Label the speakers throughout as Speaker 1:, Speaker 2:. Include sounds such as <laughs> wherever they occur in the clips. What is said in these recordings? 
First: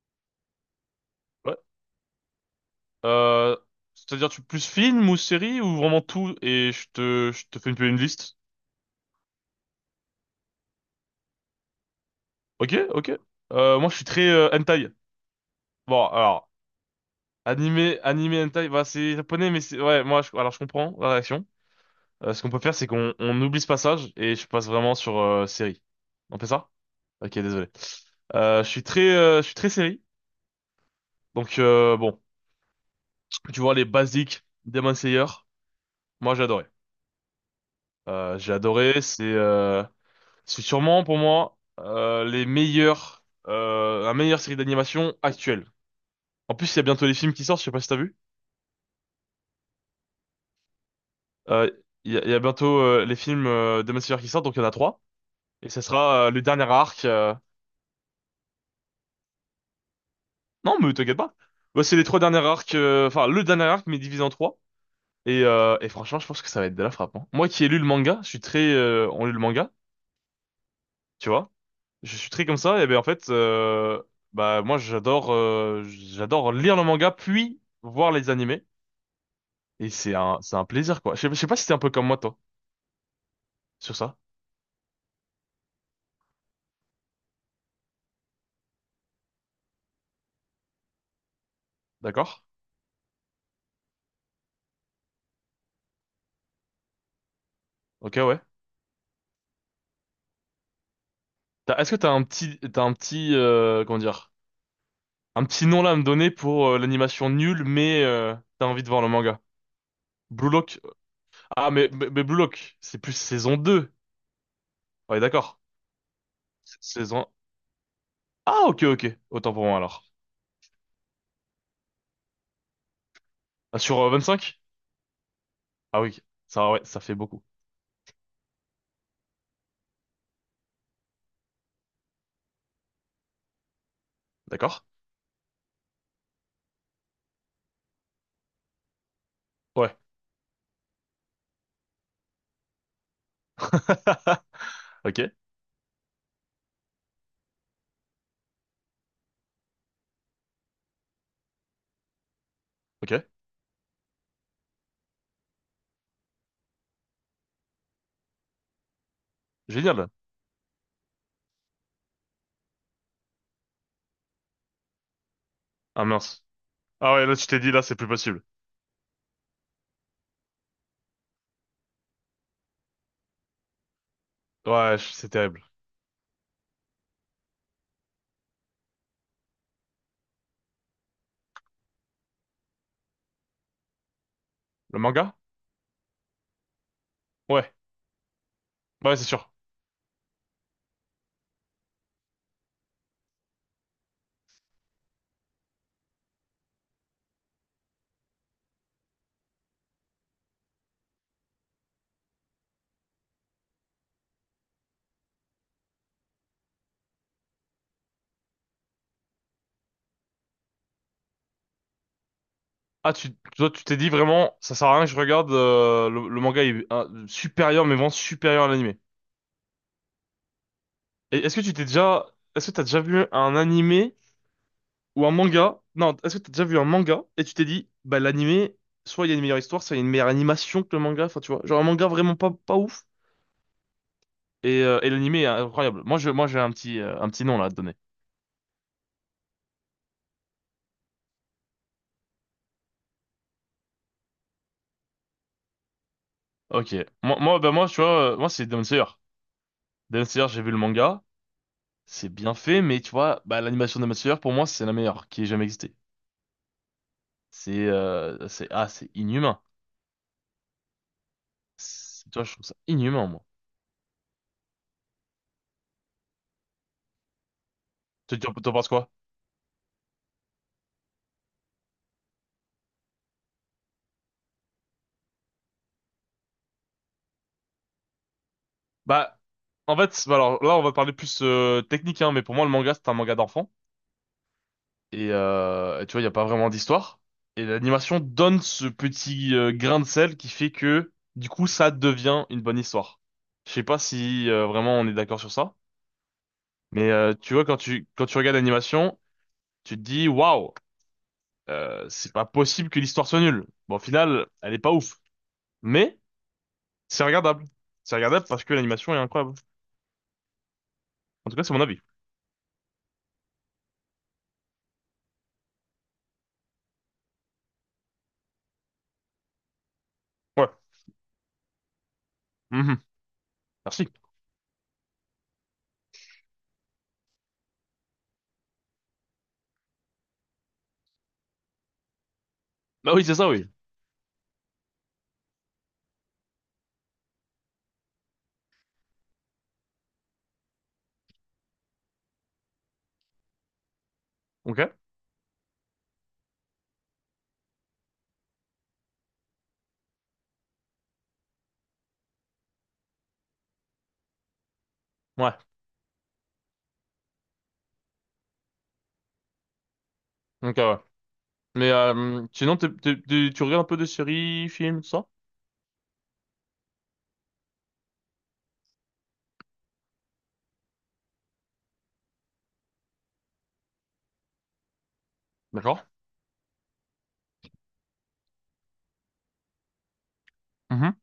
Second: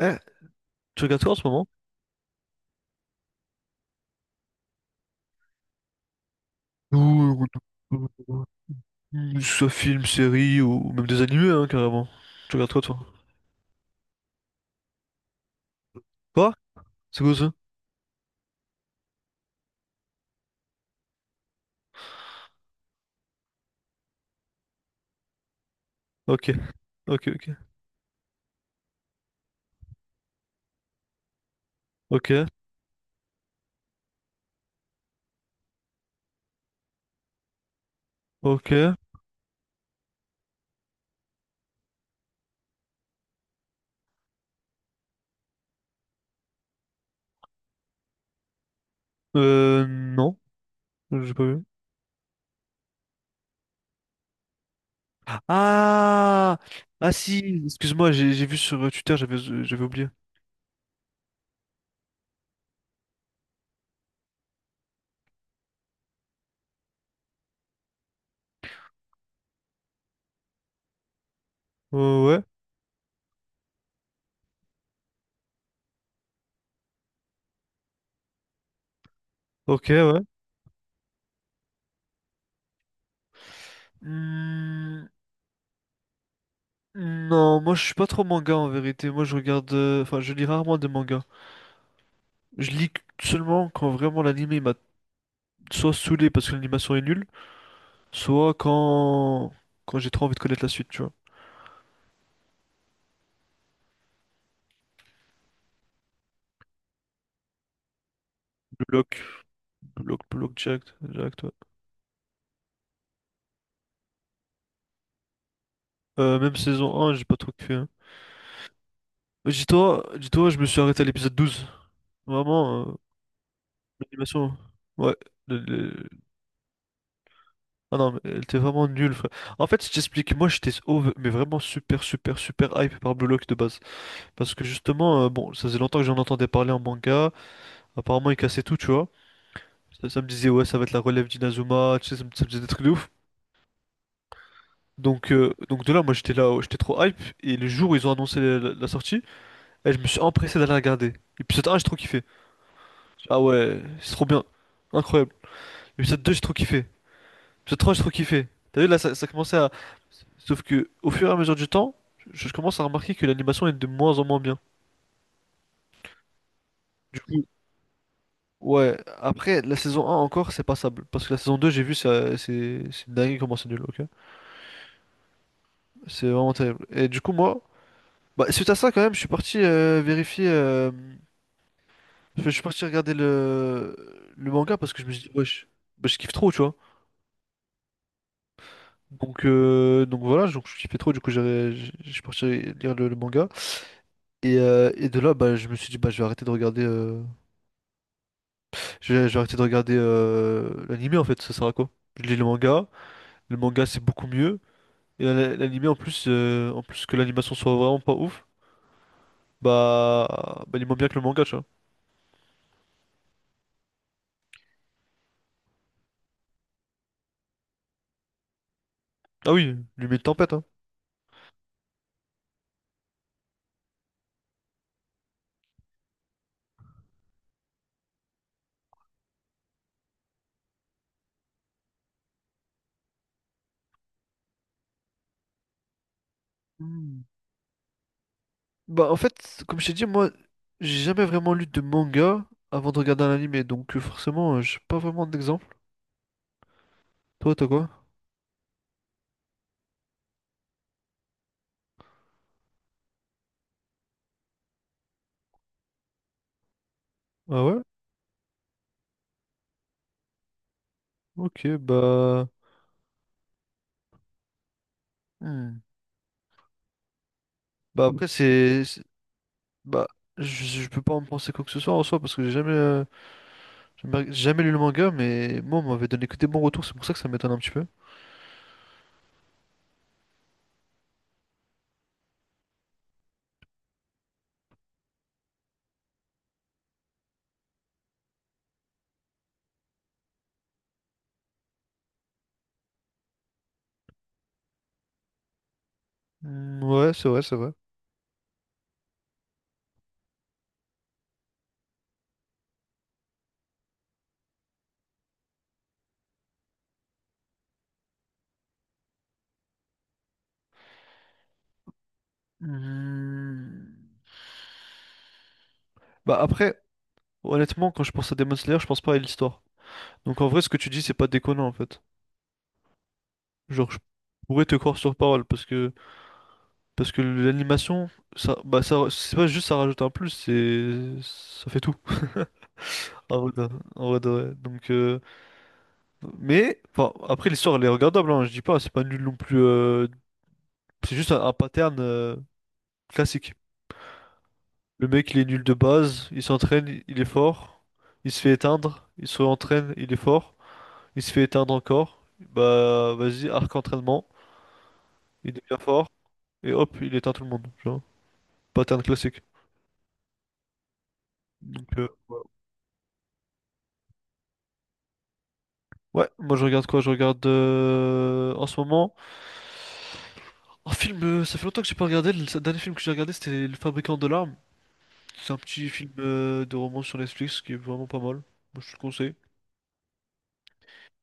Speaker 1: Eh, tu regardes quoi en ce
Speaker 2: Ouais.
Speaker 1: moment?
Speaker 2: Euh, C'est-à-dire tu plus film ou série ou vraiment tout et je
Speaker 1: Ou-
Speaker 2: te je
Speaker 1: ou-
Speaker 2: te fais une
Speaker 1: ou-
Speaker 2: liste.
Speaker 1: Soit film, série ou même des animés hein, carrément. Tu regardes
Speaker 2: Ok,
Speaker 1: quoi toi?
Speaker 2: ok. Moi je suis très hentai. Bon alors
Speaker 1: Quoi? C'est quoi ça?
Speaker 2: animé animé hentai, bah c'est japonais mais c'est ouais alors je comprends la réaction. Ce qu'on peut faire, c'est qu'on on oublie ce passage et je passe vraiment sur série. On fait
Speaker 1: Ok,
Speaker 2: ça?
Speaker 1: ok,
Speaker 2: Ok,
Speaker 1: ok.
Speaker 2: désolé. Je suis très série donc bon,
Speaker 1: Ok,
Speaker 2: tu vois, les basiques Demon Slayer, moi j'ai adoré. J'ai
Speaker 1: ok.
Speaker 2: adoré, c'est c'est sûrement pour moi la meilleure série d'animation actuelle. En plus, il y a bientôt les films qui sortent, je sais pas si t'as vu.
Speaker 1: Non, j'ai pas vu.
Speaker 2: Euh, il y a bientôt les films de Massive qui sortent, donc il y en a trois. Et ça sera le
Speaker 1: Ah!
Speaker 2: dernier arc.
Speaker 1: Ah si, excuse-moi, j'ai vu sur Twitter, j'avais oublié.
Speaker 2: Non, mais t'inquiète pas. Ouais, c'est les trois derniers arcs, enfin le dernier arc, mais divisé en trois. Et franchement, je pense que ça va être de la frappe, hein. Moi qui ai lu le manga, on lit le manga, tu vois. Je
Speaker 1: Euh,
Speaker 2: suis
Speaker 1: ouais,
Speaker 2: très comme ça, et ben en fait, bah moi j'adore lire le manga puis voir les animés.
Speaker 1: ok,
Speaker 2: Et
Speaker 1: ouais.
Speaker 2: c'est un plaisir, quoi. Je sais pas si t'es un peu comme moi, toi, sur ça.
Speaker 1: Hmm, non, moi je suis pas trop manga en vérité. Moi je regarde. Enfin, je lis rarement des mangas.
Speaker 2: D'accord?
Speaker 1: Je lis seulement quand vraiment l'anime il m'a soit saoulé parce que l'animation est nulle.
Speaker 2: Ok, ouais.
Speaker 1: Soit quand j'ai trop envie de connaître la suite, tu vois.
Speaker 2: Est-ce que t'as un petit, comment dire, un petit nom là à me donner pour l'animation nulle, mais t'as envie
Speaker 1: Blue
Speaker 2: de voir le
Speaker 1: Lock,
Speaker 2: manga?
Speaker 1: Blue Lock, Blue
Speaker 2: Blue
Speaker 1: Lock,
Speaker 2: Lock.
Speaker 1: Jack, Jack, toi.
Speaker 2: Ah, mais Blue Lock, c'est plus saison deux. Ouais, d'accord.
Speaker 1: Même saison un j'ai
Speaker 2: Saison...
Speaker 1: pas trop kiffé, hein.
Speaker 2: Ah, ok, ok.
Speaker 1: Mais
Speaker 2: Autant pour moi,
Speaker 1: dis-toi,
Speaker 2: alors.
Speaker 1: dis-toi, je me suis arrêté à l'épisode 12. Vraiment,
Speaker 2: Ah, sur
Speaker 1: l'animation.
Speaker 2: cinq.
Speaker 1: Ouais. le-
Speaker 2: Ah
Speaker 1: le-
Speaker 2: oui, ça, ouais, ça fait beaucoup.
Speaker 1: Ah non, mais elle était vraiment nulle, frère. En fait, je t'explique, moi j'étais mais vraiment super, super, super hype par Blue Lock de base. Parce que
Speaker 2: D'accord?
Speaker 1: justement, bon, ça faisait longtemps que j'en entendais parler en manga. Apparemment, il cassait tout, tu vois.
Speaker 2: Ouais.
Speaker 1: Ça me disait, ouais, ça va être la relève d'Inazuma, tu sais, ça me disait des trucs de ouf.
Speaker 2: <laughs> Ok,
Speaker 1: Donc de là, moi j'étais là, j'étais trop hype. Et le jour où ils ont annoncé la sortie, eh, je me suis empressé d'aller regarder. Épisode 1, j'ai trop kiffé.
Speaker 2: ok.
Speaker 1: Ah ouais, c'est trop bien. Incroyable. Épisode 2 j'ai trop kiffé. Épisode 3 j'ai trop kiffé. T'as vu, là, ça commençait à.
Speaker 2: Génial.
Speaker 1: Sauf que, au fur et à mesure du temps, je commence à remarquer que l'animation est de moins en moins bien.
Speaker 2: Ah mince. Ah
Speaker 1: Du
Speaker 2: ouais, là,
Speaker 1: coup,
Speaker 2: tu t'es dit, là, c'est plus possible.
Speaker 1: ouais, après, la saison un encore, c'est passable. Parce que la saison 2 j'ai vu, c'est dingue comment c'est nul, ok?
Speaker 2: C'est terrible.
Speaker 1: C'est vraiment terrible. Et du coup, moi, bah, suite à ça, quand même, je suis parti vérifier. Je suis parti regarder le manga parce
Speaker 2: Le
Speaker 1: que je me suis dit,
Speaker 2: manga?
Speaker 1: wesh, bah, je kiffe trop, tu vois.
Speaker 2: Ouais. Bah ouais, c'est
Speaker 1: Donc,
Speaker 2: sûr.
Speaker 1: euh, donc voilà, donc je kiffais trop, du coup, je suis parti lire le manga. Et de là, bah, je me suis dit, bah, je vais arrêter de regarder, je vais arrêter de regarder l'anime en fait, ça sert à quoi? Je lis le manga c'est beaucoup mieux. Et l'anime en plus que l'animation soit vraiment pas ouf, bah il moins bien que le manga, tu vois.
Speaker 2: Ah, toi, tu t'es dit vraiment, ça sert à rien que je regarde, le manga est supérieur, mais vraiment supérieur à l'animé.
Speaker 1: Ah oui, lui met une tempête,
Speaker 2: Et est-ce que t'as déjà vu un animé ou un manga? Non, est-ce que t'as déjà vu un manga et tu t'es dit, bah, l'animé, soit il y a une meilleure histoire, soit il y a une meilleure animation que le manga, enfin, tu vois. Genre un manga vraiment pas ouf, et l'animé est incroyable. Moi, j'ai
Speaker 1: hein.
Speaker 2: un petit nom là à te donner.
Speaker 1: Bah, en fait, comme je t'ai dit, moi, j'ai jamais vraiment lu de manga avant de regarder un anime, donc forcément, j'ai pas vraiment d'exemple.
Speaker 2: Ok.
Speaker 1: Toi, t'as quoi?
Speaker 2: Moi, tu vois, moi, c'est Demon Slayer. Demon Slayer, j'ai vu le manga. C'est bien fait, mais tu vois, bah, l'animation de Demon Slayer, pour moi, c'est la meilleure qui ait jamais existé.
Speaker 1: Ah ouais?
Speaker 2: C'est c'est inhumain.
Speaker 1: Ok,
Speaker 2: Tu vois,
Speaker 1: bah.
Speaker 2: je trouve ça inhumain, moi.
Speaker 1: Hmm. Bah, après,
Speaker 2: T'en
Speaker 1: c'est.
Speaker 2: penses quoi?
Speaker 1: Bah, je peux pas en penser quoi que ce soit en soi, parce que j'ai jamais lu le manga, mais moi, on m'avait donné que des bons retours, c'est pour ça que ça m'étonne un petit peu.
Speaker 2: Bah en fait, bah alors là on va parler plus technique, hein, mais pour moi le manga c'est un manga d'enfant et tu vois, il y a pas vraiment d'histoire et l'animation donne ce petit grain de sel qui fait que du coup ça devient une bonne histoire. Je sais pas si vraiment on est d'accord sur ça,
Speaker 1: Hmm,
Speaker 2: mais
Speaker 1: ouais, c'est vrai,
Speaker 2: tu
Speaker 1: c'est
Speaker 2: vois
Speaker 1: vrai.
Speaker 2: quand tu regardes l'animation, tu te dis waouh, c'est pas possible que l'histoire soit nulle. Bon, au final, elle est pas ouf. Mais c'est regardable. C'est regardable parce que l'animation est incroyable. En tout cas, c'est mon avis.
Speaker 1: Hmm. Bah, après, honnêtement, quand je pense à Demon Slayer, je pense pas à l'histoire. Donc, en vrai,
Speaker 2: Ouais.
Speaker 1: ce que tu dis, c'est pas déconnant, en fait.
Speaker 2: Mhm.
Speaker 1: Genre, je
Speaker 2: Merci.
Speaker 1: pourrais te croire sur parole parce que l'animation, ça, bah ça, c'est pas juste ça rajoute un plus, c'est ça fait tout.
Speaker 2: Bah oui,
Speaker 1: <laughs>
Speaker 2: c'est
Speaker 1: En
Speaker 2: ça,
Speaker 1: vrai,
Speaker 2: oui.
Speaker 1: en vrai de vrai. Donc, mais enfin, après l'histoire elle est regardable, hein, je dis pas, c'est pas nul non plus. C'est juste un pattern classique.
Speaker 2: Ok.
Speaker 1: Le mec il est nul de base, il s'entraîne, il est fort, il se fait éteindre, il se réentraîne, il est fort, il se fait éteindre encore. Bah vas-y, arc entraînement, il
Speaker 2: Ouais.
Speaker 1: devient fort et hop, il éteint tout le monde. Pattern classique.
Speaker 2: Ok, ouais.
Speaker 1: Donc,
Speaker 2: Mais sinon, tu regardes un peu de séries, films, tout ça?
Speaker 1: ouais, moi je regarde quoi? Je regarde en ce moment un film. Ça fait longtemps que j'ai pas regardé. Le dernier film que j'ai regardé, c'était Le Fabricant de larmes. C'est un petit
Speaker 2: D'accord.
Speaker 1: film de romance sur Netflix qui est vraiment pas mal. Moi, je te le conseille.
Speaker 2: Mhm.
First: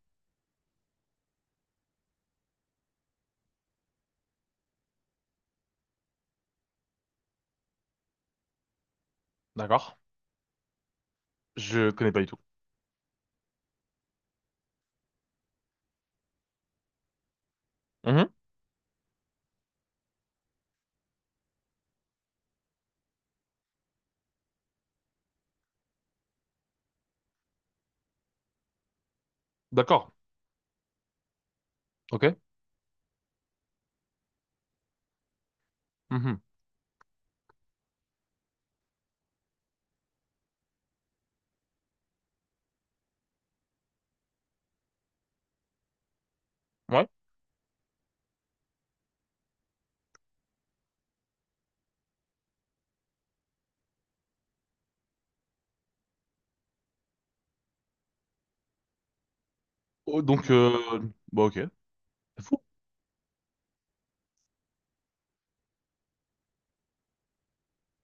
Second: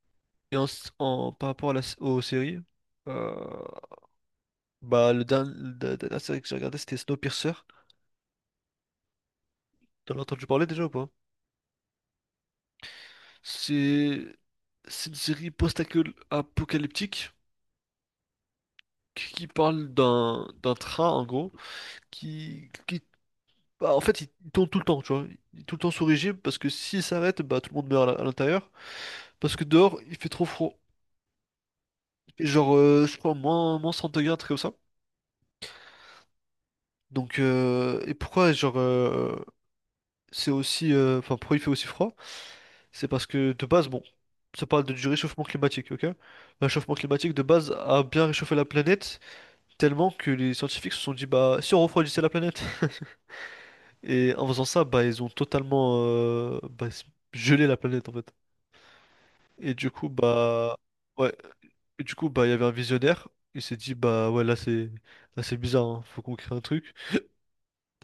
Speaker 1: Et par rapport à aux séries, euh, bah la dernière série que j'ai regardée, c'était Snowpiercer.
Speaker 2: D'accord.
Speaker 1: T'en as entendu parler déjà ou pas?
Speaker 2: Je connais pas du tout.
Speaker 1: C'est c'est une série post-apocalyptique
Speaker 2: Mhm.
Speaker 1: qui parle d'un train en gros qui, qui- bah, en fait, il tourne tout le temps, tu vois. Il est tout le temps sous régime parce que s'il s'arrête, bah, tout le monde meurt à l'intérieur. Parce que dehors,
Speaker 2: D'accord.
Speaker 1: il fait trop froid.
Speaker 2: Ok.
Speaker 1: Et genre, je crois, moins 100 degrés, un truc comme ça.
Speaker 2: Mhm.
Speaker 1: Donc, et pourquoi, genre, c'est aussi. Enfin, pourquoi il fait aussi froid? C'est parce que de base, bon, ça parle du réchauffement climatique, ok? Le réchauffement
Speaker 2: Ouais.
Speaker 1: climatique de base a bien réchauffé la planète tellement que les scientifiques se sont dit, bah, si on refroidissait la planète. <laughs> Et en faisant ça, bah, ils ont totalement bah, gelé la planète en fait. Et
Speaker 2: Oh,
Speaker 1: ouais,
Speaker 2: bah ok.
Speaker 1: du coup,
Speaker 2: C'est
Speaker 1: bah, il y
Speaker 2: fou.
Speaker 1: avait un visionnaire. Il s'est dit, bah, ouais, là, c'est bizarre, hein, faut qu'on crée un truc.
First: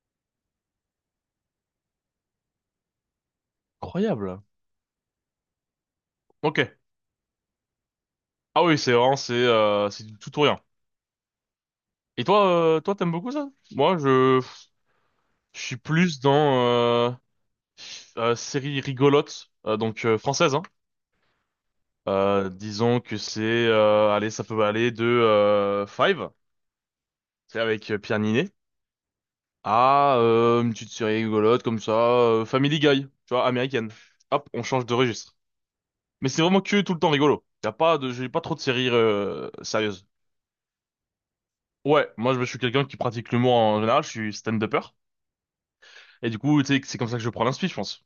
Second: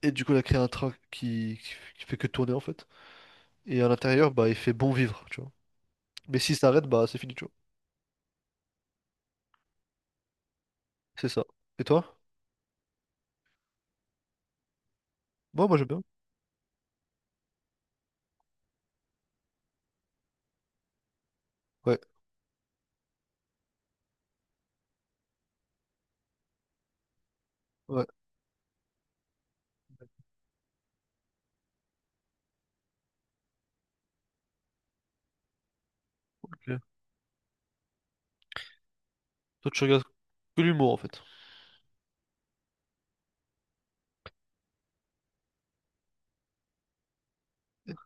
Speaker 1: Et du coup, il a créé un train qui fait que tourner, en fait. Et à l'intérieur,
Speaker 2: Incroyable.
Speaker 1: bah, il fait bon vivre, tu vois. Mais s'il
Speaker 2: Ok.
Speaker 1: s'arrête, bah, c'est fini, tu vois.
Speaker 2: Ah oui, c'est vraiment, c'est du tout ou rien.
Speaker 1: C'est ça. Et toi?
Speaker 2: Et toi, toi, t'aimes beaucoup ça? Je
Speaker 1: Moi, moi,
Speaker 2: suis
Speaker 1: j'aime bien.
Speaker 2: plus dans euh, série rigolote, donc française, hein.
Speaker 1: Ouais,
Speaker 2: Disons que c'est, allez, ça peut aller de Five, c'est avec
Speaker 1: ouais.
Speaker 2: Pierre Ninet, à une petite série rigolote comme ça, Family Guy, tu vois, américaine. Hop, on change de registre. Mais c'est vraiment
Speaker 1: Ok.
Speaker 2: que tout le temps rigolo. Y a pas de, j'ai pas trop de séries
Speaker 1: Toi, tu regardes
Speaker 2: sérieuses.
Speaker 1: que l'humour, en fait.
Speaker 2: Ouais, moi je suis quelqu'un qui pratique l'humour en général, je suis stand-upper, et du coup, tu sais, c'est comme ça que je prends l'inspi, je pense.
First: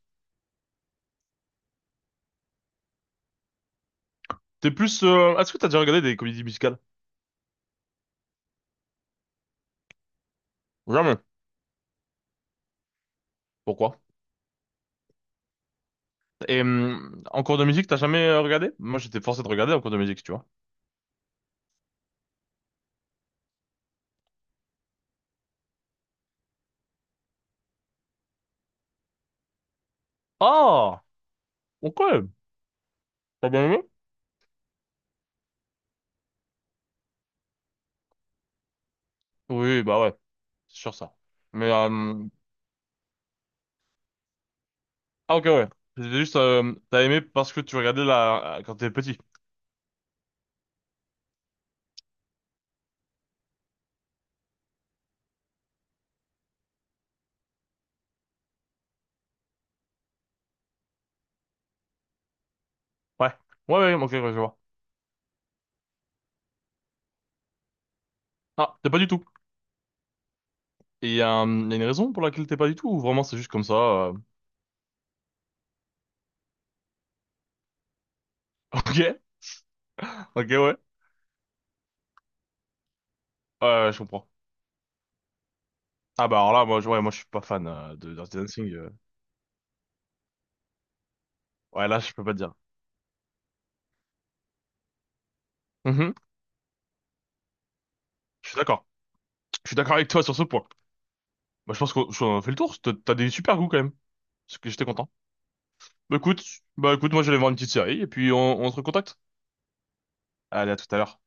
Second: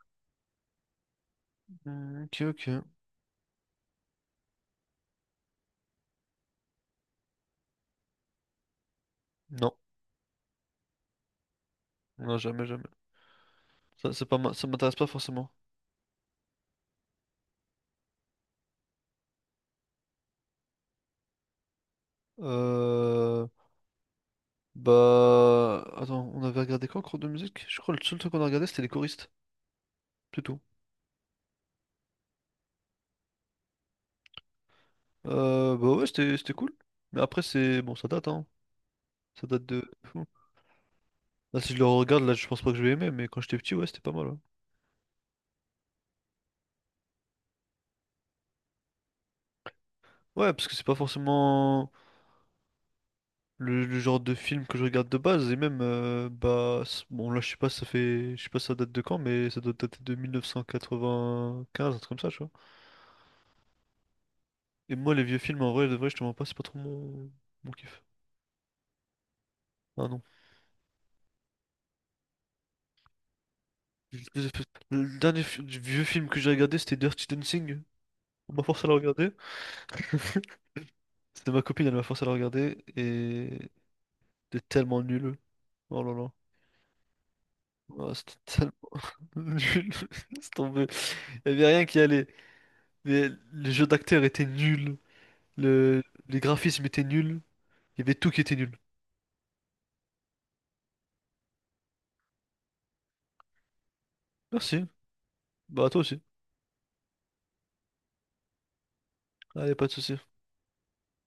Speaker 1: Hmm, ok, ok.
Speaker 2: T'es plus, est-ce que t'as déjà regardé des comédies musicales?
Speaker 1: Non,
Speaker 2: Jamais.
Speaker 1: non, jamais, jamais.
Speaker 2: Pourquoi?
Speaker 1: Ça, c'est pas, ça m'intéresse pas forcément.
Speaker 2: Et en cours de musique, t'as jamais regardé? Moi, j'étais forcé de regarder en cours de musique, tu vois.
Speaker 1: Euh, bah, attends, on avait regardé quoi en cours de musique? Je crois que le seul truc qu'on a regardé, c'était Les Choristes. C'est tout.
Speaker 2: Ah! Ok! T'as bien aimé?
Speaker 1: Bah, ouais, c'était cool. Mais après, c'est. Bon, ça date, hein. Ça date de...
Speaker 2: Oui,
Speaker 1: de
Speaker 2: bah ouais,
Speaker 1: fou.
Speaker 2: c'est sûr ça.
Speaker 1: Là,
Speaker 2: Mais
Speaker 1: si je le regarde, là, je pense pas que je vais aimer, mais quand j'étais petit, ouais, c'était pas mal. Ouais,
Speaker 2: ah ok ouais, c'était juste t'as aimé parce que tu regardais la quand t'étais petit.
Speaker 1: ouais, parce que c'est pas forcément le genre de film que je regarde de base, et même, Bon, là, je sais pas, ça fait. Je sais pas si ça date de quand, mais ça doit dater de 1995, un truc comme ça, tu vois.
Speaker 2: Ouais, ouais, ouais, ok, ouais, je vois.
Speaker 1: Et moi, les vieux films, en vrai, de vrai, je te mens pas, c'est pas trop mon kiff.
Speaker 2: Ah, t'es pas du tout.
Speaker 1: Ah non.
Speaker 2: Et il y, a un- y a une raison pour laquelle t'es pas du tout ou vraiment c'est juste comme ça.
Speaker 1: Le le dernier vieux film que j'ai regardé, c'était Dirty Dancing. On m'a
Speaker 2: <laughs>
Speaker 1: forcé à le
Speaker 2: Ok,
Speaker 1: regarder.
Speaker 2: ok, ouais,
Speaker 1: C'était ma copine, elle m'a forcé à la regarder et
Speaker 2: ouais, je comprends.
Speaker 1: c'était tellement nul. Oh là
Speaker 2: Ah
Speaker 1: là.
Speaker 2: bah alors là, ouais, moi je suis pas fan
Speaker 1: Oh,
Speaker 2: de
Speaker 1: c'était
Speaker 2: Dirty Dancing.
Speaker 1: tellement
Speaker 2: euh.
Speaker 1: <laughs> nul. <laughs> C'est tombé. Il n'y avait rien
Speaker 2: Ouais,
Speaker 1: qui
Speaker 2: là, je peux
Speaker 1: allait.
Speaker 2: pas te dire.
Speaker 1: Mais le jeu d'acteur était nul. Le...
Speaker 2: Mhm.
Speaker 1: Les graphismes étaient nuls. Il y avait tout qui
Speaker 2: Je
Speaker 1: était
Speaker 2: suis
Speaker 1: nul.
Speaker 2: d'accord. Je suis d'accord avec toi sur ce point. Bah, je pense qu'on fait le tour. T'as des super goûts quand même. Parce que
Speaker 1: Merci.
Speaker 2: j'étais content.
Speaker 1: Bah, à toi
Speaker 2: Bah
Speaker 1: aussi.
Speaker 2: écoute, bah écoute, moi je vais voir une petite série et puis on se recontacte.
Speaker 1: Allez, pas de soucis.
Speaker 2: Allez, à tout à l'heure.